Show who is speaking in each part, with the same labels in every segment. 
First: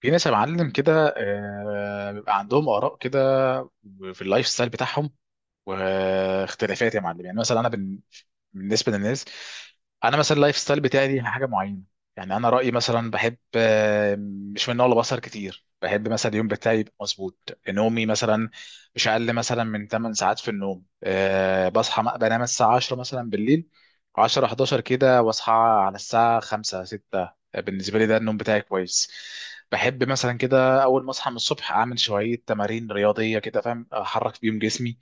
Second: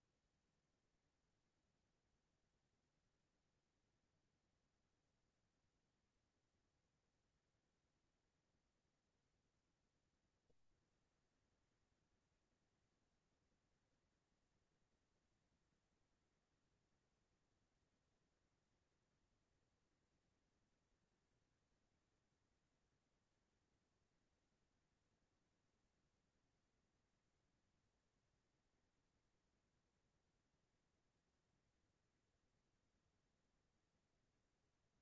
Speaker 1: في ناس يا معلم كده، بيبقى عندهم آراء كده في اللايف ستايل بتاعهم واختلافات يا معلم. يعني مثلا بالنسبه للناس، انا مثلا اللايف ستايل بتاعي دي حاجه معينه. يعني انا رايي مثلا، بحب مش من نوع بصر كتير. بحب مثلا اليوم بتاعي يبقى مظبوط، نومي مثلا مش اقل مثلا من 8 ساعات في النوم. بصحى بنام الساعه 10 مثلا بالليل، 10 11 كده، واصحى على الساعه 5 6. بالنسبه لي ده النوم بتاعي كويس. بحب مثلا كده اول ما اصحى من الصبح اعمل شويه تمارين رياضيه، كده فاهم، احرك بيهم جسمي،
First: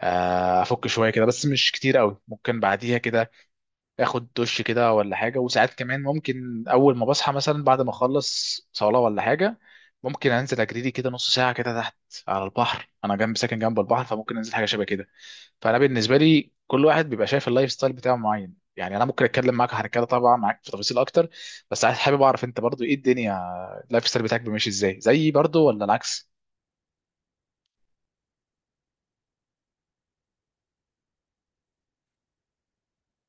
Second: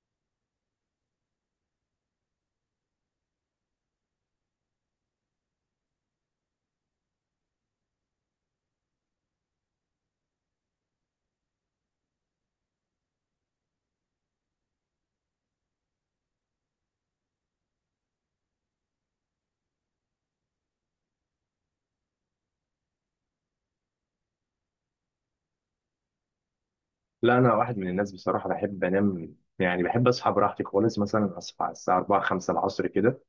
Speaker 1: افك شويه كده بس مش كتير قوي. ممكن بعديها كده اخد دش كده ولا حاجه، وساعات كمان ممكن اول ما بصحى، مثلا بعد ما اخلص صلاه ولا حاجه، ممكن انزل اجري لي كده نص ساعه كده تحت على البحر. انا جنب ساكن جنب البحر، فممكن انزل حاجه شبه كده. فانا بالنسبه لي كل واحد بيبقى شايف اللايف ستايل بتاعه معين. يعني انا ممكن اتكلم معاك عن كده طبعا، معاك في تفاصيل اكتر، بس عايز حابب اعرف انت برضو ايه الدنيا. اللايف ستايل بتاعك ماشي ازاي؟ زيي برضو ولا العكس؟
Speaker 2: لا، انا واحد من الناس بصراحه، بحب انام. يعني بحب اصحى براحتي خالص، مثلا اصحى على الساعه 4 5 العصر كده.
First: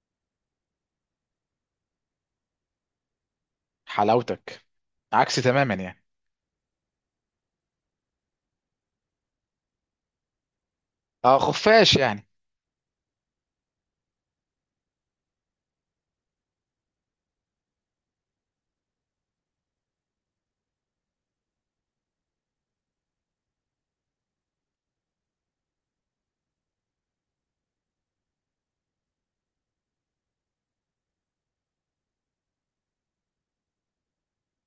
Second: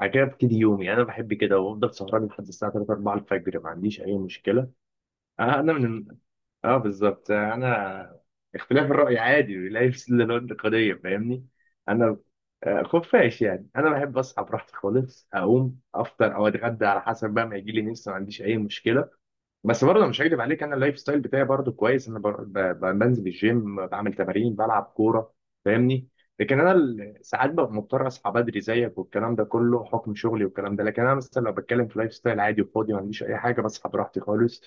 Speaker 2: بعد كده ابتدي يومي. يعني انا بحب كده وافضل سهران لحد الساعه 3 4 الفجر، ما عنديش اي مشكله.
Speaker 1: حلاوتك. عكسي
Speaker 2: آه.
Speaker 1: تماما
Speaker 2: انا
Speaker 1: يعني.
Speaker 2: من اه، بالظبط. آه، انا اختلاف الراي عادي، لا يفسد للود قضيه،
Speaker 1: اه،
Speaker 2: فاهمني؟
Speaker 1: خفاش
Speaker 2: انا
Speaker 1: يعني.
Speaker 2: آه، خفاش يعني، انا بحب اصحى براحتي خالص، اقوم افطر او اتغدى على حسب بقى ما يجي لي نفسي، ما عنديش اي مشكله. بس برضه مش هكدب عليك، انا اللايف ستايل بتاعي برضه كويس. انا بنزل الجيم، بعمل تمارين، بلعب كوره، فاهمني؟ لكن انا ساعات ببقى مضطر اصحى بدري زيك والكلام ده كله، حكم شغلي والكلام ده. لكن انا مثلا لو بتكلم في لايف ستايل عادي وفاضي، ما عنديش اي حاجه، بصحى براحتي خالص،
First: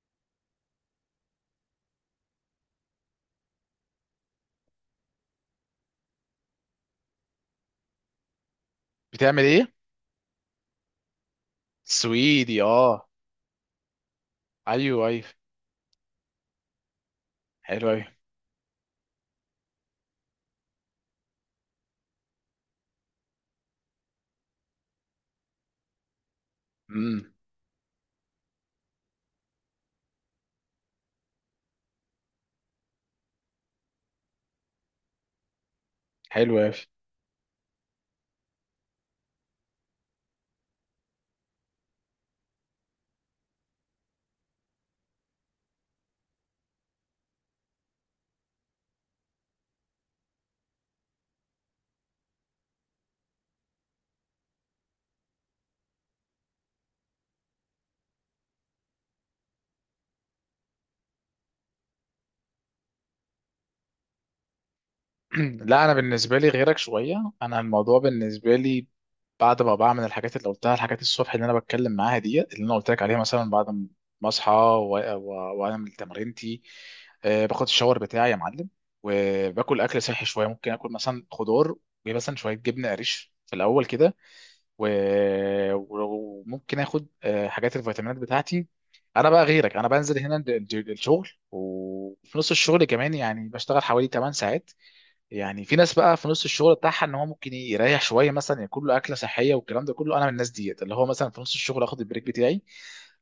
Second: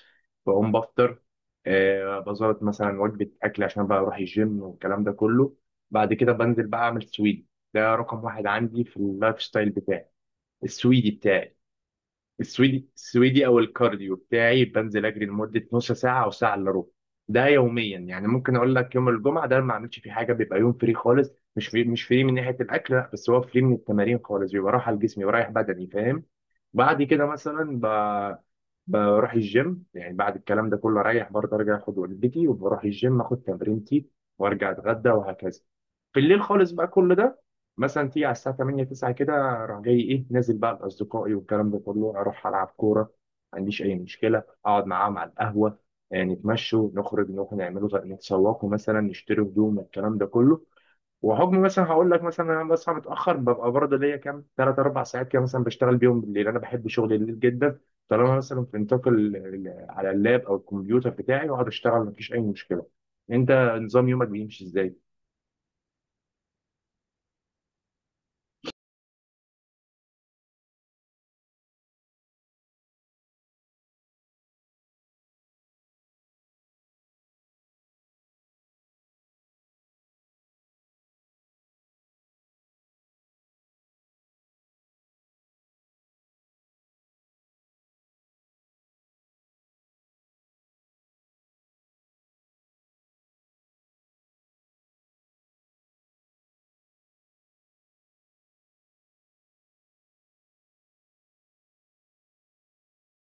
Speaker 2: بقوم بفطر. آه بظبط، مثلا وجبه اكل، عشان بقى اروح الجيم والكلام ده كله. بعد كده بنزل بقى اعمل سويدي. ده رقم واحد عندي في اللايف
Speaker 1: بتعمل
Speaker 2: ستايل
Speaker 1: ايه؟
Speaker 2: بتاعي، السويدي بتاعي.
Speaker 1: سويدي؟
Speaker 2: السويدي
Speaker 1: اه.
Speaker 2: السويدي او الكارديو بتاعي، بنزل
Speaker 1: ايوه، ايوه.
Speaker 2: اجري لمده نص ساعه او ساعه الا ربع. ده
Speaker 1: حلو
Speaker 2: يوميا.
Speaker 1: اوي.
Speaker 2: يعني ممكن اقول لك يوم الجمعه ده ما اعملش فيه حاجه، بيبقى يوم فري خالص. مش فري من ناحيه الاكل، لا، بس هو فري من التمارين خالص، بيبقى راحه لجسمي ورايح بدني، فاهم؟ بعد كده
Speaker 1: امم.
Speaker 2: مثلا بروح الجيم. يعني بعد الكلام ده كله، اريح برضه، ارجع اخد وجبتي، وبروح الجيم اخد تمرينتي، وارجع اتغدى وهكذا. في الليل
Speaker 1: حلو اوي.
Speaker 2: خالص بقى كل ده. مثلا تيجي على الساعه 8 9 كده، اروح جاي ايه، نازل بقى لاصدقائي والكلام ده كله، اروح العب كوره. ما عنديش اي مشكله، اقعد معاهم على القهوه. نتمشوا، نخرج، نروح نعملوا نتسوقوا مثلا، نشتري هدوم الكلام ده كله. وحكم مثلا هقول لك، مثلا انا بصحى متاخر، ببقى برضه ليا كام 3 4 ساعات كده مثلا بشتغل بيهم بالليل. انا بحب شغل الليل جدا. طالما مثلا في نطاق على اللاب او الكمبيوتر بتاعي واقعد اشتغل، مفيش اي مشكله. انت، نظام يومك بيمشي ازاي؟
Speaker 1: لا، انا بالنسبه لي غيرك شويه. انا الموضوع بالنسبه لي، بعد ما بعمل الحاجات اللي قلتها، الحاجات الصبح اللي انا بتكلم معاها دي اللي انا قلت لك عليها، مثلا بعد ما اصحى واعمل تمرينتي، باخد الشاور بتاعي يا معلم. وباكل اكل صحي شويه. ممكن اكل مثلا خضار، ومثلا شويه جبنه قريش في الاول كده، وممكن اخد حاجات الفيتامينات بتاعتي. انا بقى غيرك. انا بنزل هنا الشغل، وفي نص الشغل كمان، يعني بشتغل حوالي 8 ساعات. يعني في ناس بقى في نص الشغل بتاعها ان هو ممكن يريح شويه، مثلا ياكل له اكله صحيه والكلام ده كله. انا من الناس ديت اللي هو مثلا في نص الشغل اخد البريك بتاعي،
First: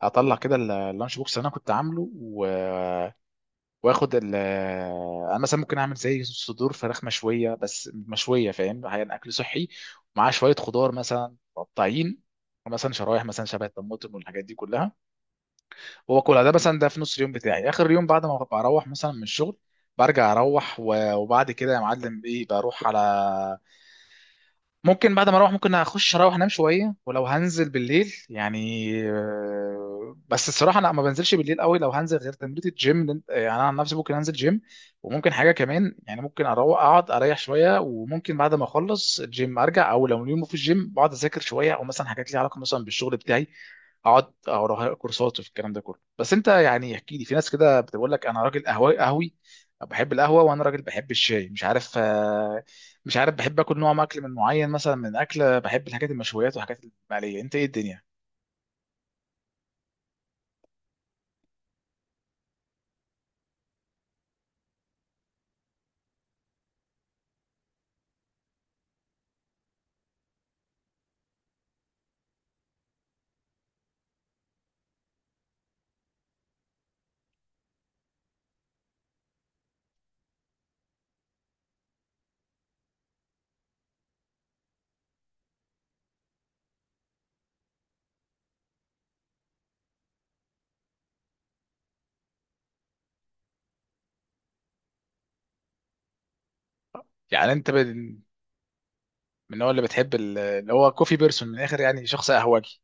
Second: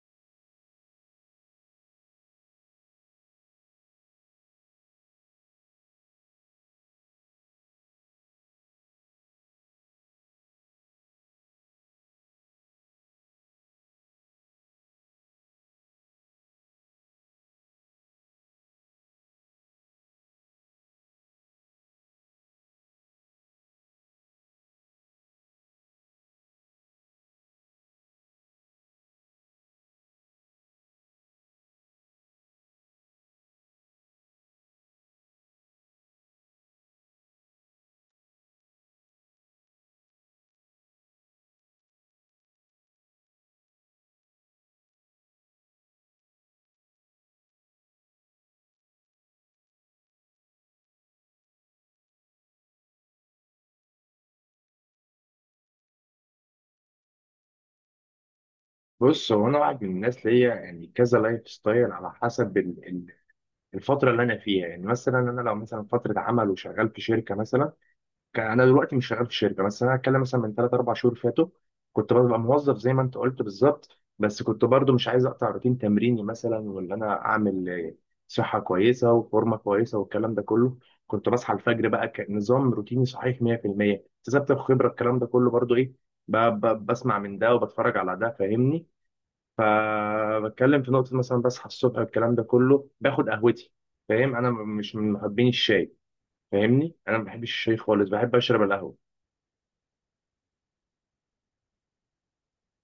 Speaker 1: اطلع كده اللانش بوكس اللي انا كنت عامله. واخد ال آه، انا مثلا ممكن اعمل زي صدور فراخ مشويه، بس مشويه فاهم يعني اكل صحي. ومعاه شويه خضار مثلا مقطعين، مثلا شرايح مثلا شبه الطماطم والحاجات دي كلها. واكلها ده مثلا، ده في نص اليوم بتاعي. اخر يوم بعد ما بروح مثلا من الشغل، برجع اروح وبعد كده يا معلم ايه بروح على. ممكن بعد ما اروح ممكن اخش اروح انام شويه، ولو هنزل بالليل يعني بس الصراحه انا ما بنزلش بالليل قوي. لو هنزل غير تمرين الجيم، يعني انا عن نفسي ممكن انزل جيم. وممكن حاجه كمان يعني، ممكن اروح اقعد اريح شويه. وممكن بعد ما اخلص الجيم ارجع، او لو اليوم في الجيم بقعد اذاكر شويه، او مثلا حاجات ليها علاقه مثلا بالشغل بتاعي. اقعد او اروح أقرأ كورسات في الكلام ده كله. بس انت يعني احكي لي. في ناس كده بتقول لك انا راجل قهوي قهوي، بحب القهوه، وانا راجل بحب الشاي. مش عارف بحب اكل، نوع اكل من معين، مثلا من اكله بحب الحاجات المشويات والحاجات المقليه. انت ايه الدنيا؟
Speaker 2: بص، هو انا واحد من الناس ليا يعني كذا لايف ستايل، على حسب الفتره اللي انا فيها. يعني مثلا انا لو مثلا فتره عمل وشغال في شركه مثلا، كان انا دلوقتي مش شغال في شركه، بس انا هتكلم مثلا من 3 4 شهور فاتوا. كنت ببقى موظف زي ما انت قلت بالظبط، بس كنت برضو مش عايز اقطع روتين تمريني مثلا، وان انا اعمل صحه كويسه وفورمه كويسه والكلام ده كله. كنت بصحى الفجر بقى كنظام روتيني صحيح 100%. اكتسبت الخبره الكلام ده كله برضو، ايه، بسمع من ده وبتفرج على ده، فاهمني؟ فبتكلم في نقطه، مثلا بصحى الصبح الكلام ده كله، باخد قهوتي، فاهم؟ انا مش من محبين الشاي، فاهمني؟ انا ما بحبش
Speaker 1: يعني انت
Speaker 2: الشاي خالص، بحب اشرب القهوه.
Speaker 1: من النوع اللي بتحب اللي هو كوفي بيرسون من الاخر، يعني شخص قهوجي؟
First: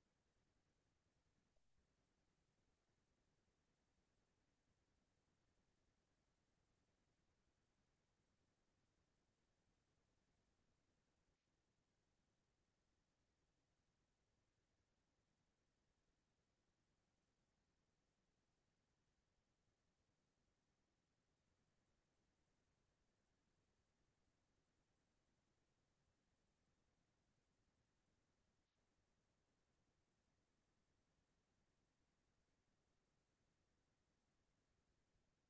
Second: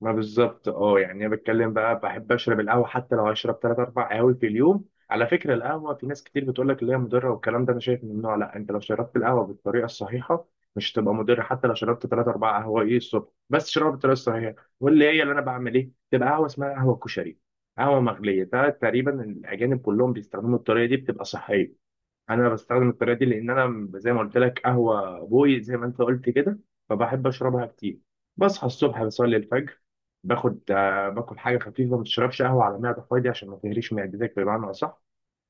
Speaker 2: ما بالظبط، اه، يعني انا بتكلم بقى، بحب اشرب القهوه حتى لو هشرب 3 4 قهاوي في اليوم. على فكره القهوه، في ناس كتير بتقول لك اللي هي مضره والكلام ده. انا شايف ممنوع؟ لا، انت لو شربت القهوه بالطريقه الصحيحه مش هتبقى مضر. حتى لو شربت 3 4 قهوه ايه الصبح، بس شربها بالطريقه الصحيحه. واللي هي اللي انا بعمل ايه، تبقى قهوه اسمها قهوه كشري، قهوه مغليه. ده تقريبا الاجانب كلهم بيستخدموا الطريقه دي، بتبقى صحيه. انا بستخدم الطريقه دي، لان انا زي ما قلت لك قهوه بوي، زي ما انت قلت كده، فبحب اشربها كتير. بصحى الصبح، بصلي الفجر، باخد آه، باكل حاجه خفيفه. ما تشربش قهوه على معده فاضيه عشان ما تهريش معدتك بمعنى اصح.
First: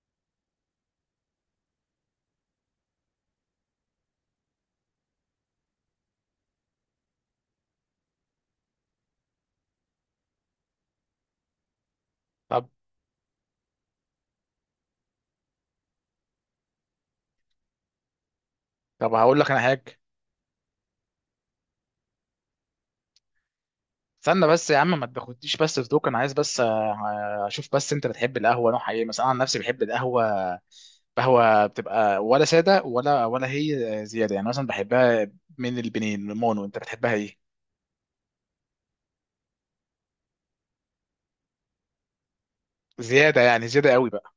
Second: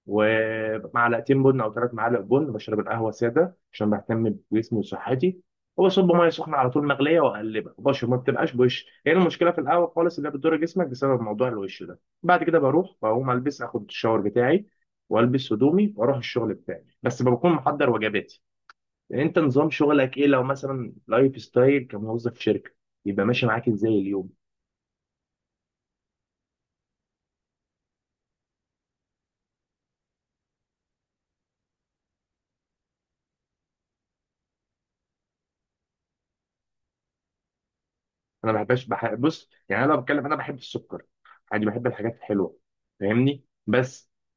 Speaker 2: ومعلقتين بن او 3 معالق بن، بشرب القهوه ساده عشان بهتم بجسمي وصحتي، وبصب ميه سخنه على طول مغليه، واقلبها وبشرب، ما بتبقاش بوش. هي إيه المشكله في القهوه خالص اللي هي بتضر جسمك؟ بسبب موضوع الوش ده. بعد كده
Speaker 1: طب
Speaker 2: بروح بقوم البس، اخد الشاور بتاعي والبس هدومي، واروح الشغل بتاعي، بس بكون محضر وجباتي.
Speaker 1: طب
Speaker 2: يعني انت،
Speaker 1: هقول لك انا
Speaker 2: نظام
Speaker 1: حاجه.
Speaker 2: شغلك ايه لو مثلا لايف ستايل كموظف في شركه، يبقى ماشي معاك ازاي اليوم؟
Speaker 1: استنى بس يا عم ما تاخدنيش، بس في دوك انا عايز بس اشوف بس انت بتحب القهوه نوعها ايه. مثلا انا عن نفسي بحب القهوه. قهوه بتبقى ولا ساده ولا هي زياده يعني. مثلا بحبها من البنين المونو. انت بتحبها ايه؟
Speaker 2: انا ما بحبش بص، يعني انا لو بتكلم انا بحب السكر، عادي بحب الحاجات الحلوه،
Speaker 1: زياده
Speaker 2: فاهمني؟
Speaker 1: يعني، زياده قوي
Speaker 2: بس
Speaker 1: بقى.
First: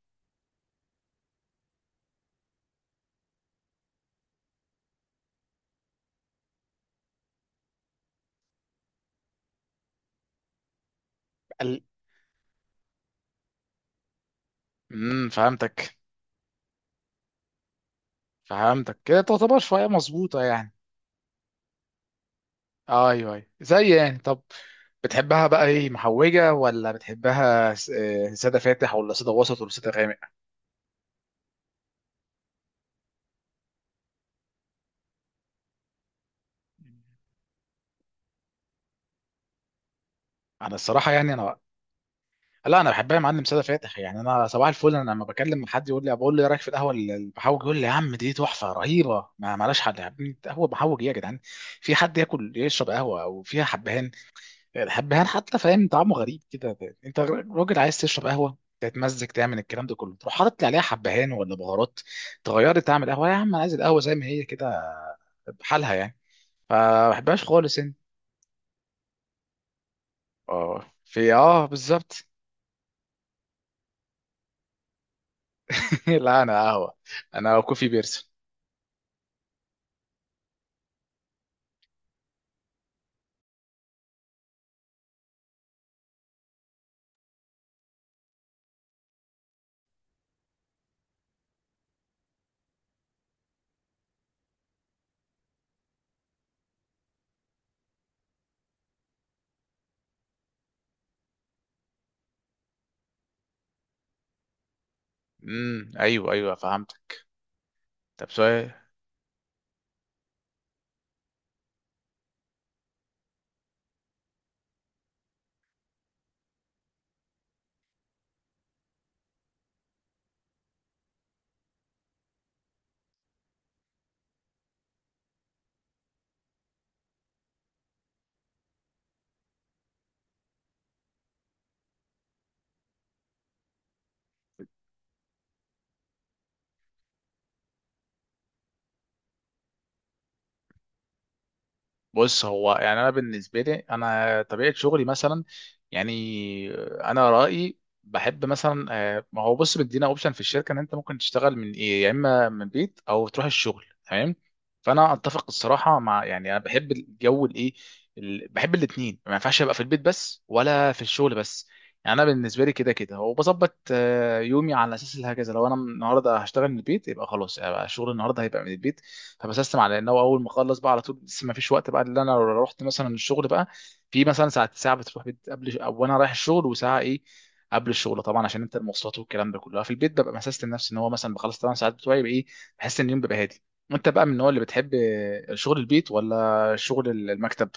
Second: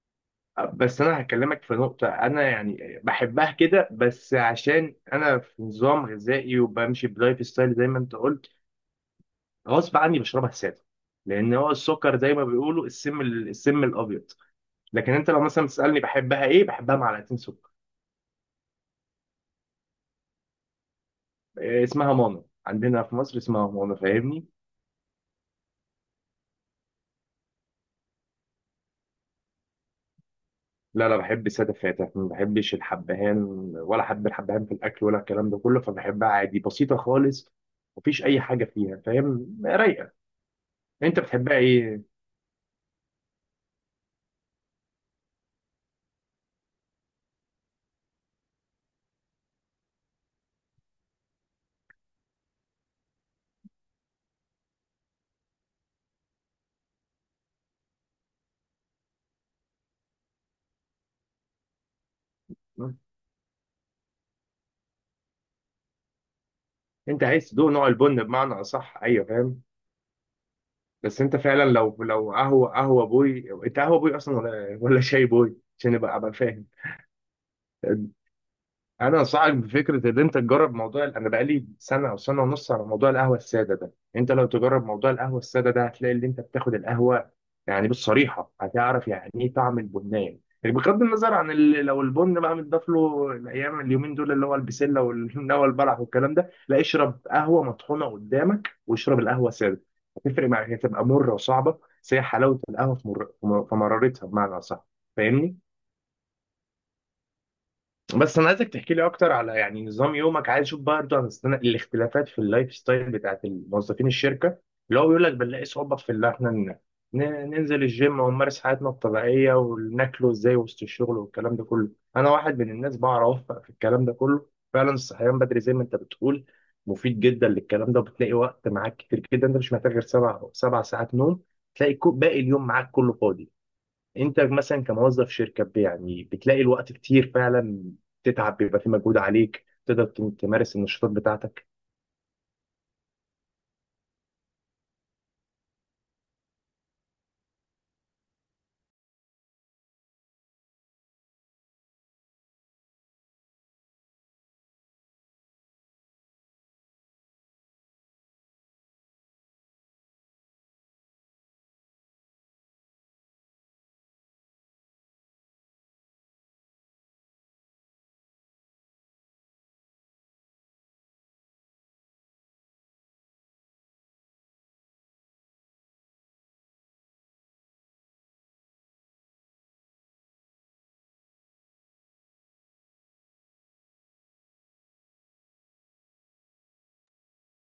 Speaker 2: بس انا هكلمك في نقطة، انا يعني بحبها كده، بس عشان انا في نظام غذائي وبمشي بلايف ستايل زي ما انت قلت، غصب عني بشربها سادة. لان هو السكر زي ما بيقولوا السم، السم الابيض. لكن
Speaker 1: امم،
Speaker 2: انت لو مثلا
Speaker 1: فهمتك.
Speaker 2: تسألني بحبها ايه، بحبها معلقتين سكر.
Speaker 1: فهمتك كده تعتبر شوية مظبوطة يعني.
Speaker 2: إيه اسمها؟ مانا. عندنا في
Speaker 1: ايوه،
Speaker 2: مصر
Speaker 1: ايوه،
Speaker 2: اسمها
Speaker 1: زي
Speaker 2: مانا،
Speaker 1: يعني. طب.
Speaker 2: فاهمني؟
Speaker 1: بتحبها بقى ايه، محوجة ولا بتحبها سادة فاتح؟ ولا سادة وسط؟ ولا سادة غامق؟
Speaker 2: لا، لا، بحب السادة فاتح، ما بحبش الحبهان ولا حب الحبهان في الاكل ولا الكلام ده كله، فبحبها عادي بسيطة خالص. مفيش اي حاجة فيها، فاهم؟ رايقة.
Speaker 1: انا الصراحة
Speaker 2: انت
Speaker 1: يعني
Speaker 2: بتحبها
Speaker 1: انا،
Speaker 2: ايه؟
Speaker 1: لا انا بحبها يا معلم سادة فاتح. يعني انا صباح الفل، انا لما بكلم حد يقول لي، بقول له ايه رايك في القهوة المحوج؟ يقول لي يا عم دي تحفة رهيبة، ما مالهاش حل. يا عم قهوة محوج ايه يا جدعان! في حد ياكل يشرب قهوة او فيها حبهان؟ الحبهان حتى فاهم طعمه غريب كده. انت راجل عايز تشرب قهوه تتمزج تعمل الكلام ده كله، تروح حاطط لي عليها حبهان ولا بهارات تغيري؟ تعمل قهوه يا عم، انا عايز القهوه زي ما هي كده، بحالها يعني. فما
Speaker 2: انت
Speaker 1: بحبهاش
Speaker 2: عايز تدوق
Speaker 1: خالص.
Speaker 2: نوع
Speaker 1: انت؟
Speaker 2: البن بمعنى اصح، ايوه فاهم.
Speaker 1: اه،
Speaker 2: بس
Speaker 1: في
Speaker 2: انت فعلا،
Speaker 1: اه
Speaker 2: لو
Speaker 1: بالظبط.
Speaker 2: لو قهوه بوي، انت قهوه بوي اصلا ولا شاي بوي، عشان ابقى
Speaker 1: لا، انا
Speaker 2: فاهم.
Speaker 1: قهوه. انا كوفي بيرسون.
Speaker 2: انا انصحك بفكره ان انت تجرب موضوع. انا بقالي سنه او سنه ونص على موضوع القهوه الساده ده. انت لو تجرب موضوع القهوه الساده ده، هتلاقي ان انت بتاخد القهوه. يعني بالصريحه هتعرف يعني ايه طعم البنان، يعني بغض النظر عن لو البن بقى متضاف له الايام اليومين دول اللي هو البسله والهمنه والبلح والكلام ده. لا، اشرب قهوه مطحونه قدامك، واشرب القهوه الساده. هتفرق معاك، هتبقى مره وصعبه. بس هي حلاوه القهوه في مرارتها بمعنى اصح، فاهمني؟
Speaker 1: امم، ايوه، ايوه، فهمت. طب
Speaker 2: بس انا عايزك
Speaker 1: سؤال.
Speaker 2: تحكي لي اكتر على يعني نظام يومك. عايز اشوف برضه عن الاختلافات في اللايف ستايل بتاعت الموظفين الشركه، اللي هو بيقول لك بنلاقي صعوبه في ان احنا ننزل الجيم ونمارس حياتنا الطبيعيه، وناكله ازاي وسط الشغل والكلام ده كله. انا واحد من الناس بعرف اوفق في الكلام ده كله. فعلا، الصحيان بدري زي ما انت بتقول مفيد جدا للكلام ده. وبتلاقي وقت معاك كتير جدا، انت مش محتاج غير سبع ساعات نوم. تلاقي باقي اليوم معاك كله فاضي. انت مثلا كموظف شركه، يعني بتلاقي الوقت كتير فعلا، تتعب بيبقى في مجهود عليك، تقدر تمارس النشاطات بتاعتك.
Speaker 1: بص هو يعني انا بالنسبه لي، انا طبيعه شغلي مثلا، يعني انا رايي بحب مثلا ما هو بص مدينا اوبشن في الشركه ان انت ممكن تشتغل من ايه، يا اما من بيت او تروح الشغل تمام. فانا اتفق الصراحه مع، يعني انا بحب الجو الايه، بحب الاثنين. ما ينفعش ابقى في البيت بس، ولا في الشغل بس. يعني انا بالنسبه لي كده كده، وبظبط يومي على اساس هكذا. لو انا النهارده هشتغل من البيت، يبقى خلاص يبقى شغل النهارده هيبقى من البيت. فبسستم على ان هو اول ما اخلص بقى على طول لسه ما فيش وقت بقى. اللي انا لو رحت مثلا الشغل بقى، في مثلا ساعه ساعه بتروح بيت قبل، او انا رايح الشغل وساعه ايه قبل الشغل طبعا، عشان انت المواصلات والكلام ده كله. في البيت ببقى مسست لنفسي ان هو مثلا بخلص 8 ساعات بتوعي يبقى ايه، بحس ان اليوم بيبقى هادي. انت بقى من النوع اللي بتحب شغل البيت ولا شغل المكتب؟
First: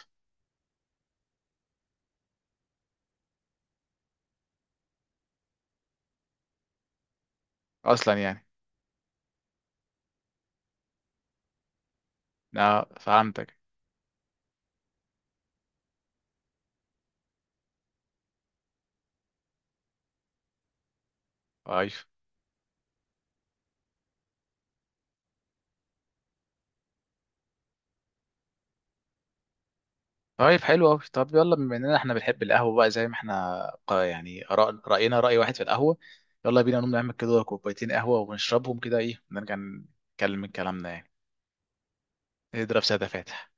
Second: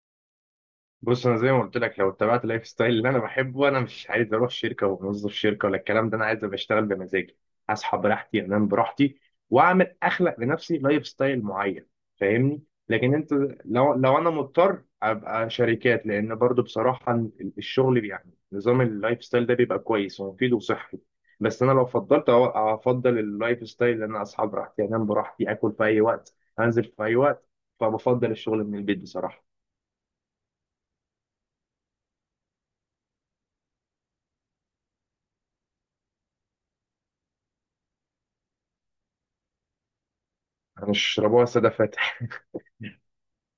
Speaker 2: بص، انا زي ما قلت لك لو اتبعت اللايف ستايل اللي انا بحبه، انا مش عايز اروح شركه وموظف شركه ولا الكلام ده. انا عايز ابقى اشتغل بمزاجي، اصحى
Speaker 1: اصلا
Speaker 2: براحتي،
Speaker 1: يعني.
Speaker 2: انام براحتي، اخلق لنفسي لايف ستايل معين، فاهمني؟
Speaker 1: اه،
Speaker 2: لكن انت،
Speaker 1: فهمتك.
Speaker 2: لو انا مضطر ابقى شركات، لان برضو بصراحه الشغل يعني نظام اللايف ستايل ده بيبقى كويس ومفيد وصحي. بس انا لو
Speaker 1: ايوه.
Speaker 2: افضل اللايف ستايل، ان انا اصحى براحتي، انام براحتي، اكل في اي وقت، انزل في اي وقت، فبفضل الشغل من البيت بصراحه.
Speaker 1: طيب، حلو قوي. طب يلا، بما اننا احنا بنحب القهوه بقى، زي ما احنا يعني راينا راي واحد في القهوه. يلا بينا نقوم نعمل كده كوبايتين قهوه ونشربهم كده، ايه نرجع نكمل كلامنا يعني.
Speaker 2: هنشربوها سادة فاتح.
Speaker 1: نضرب ساده فاتح.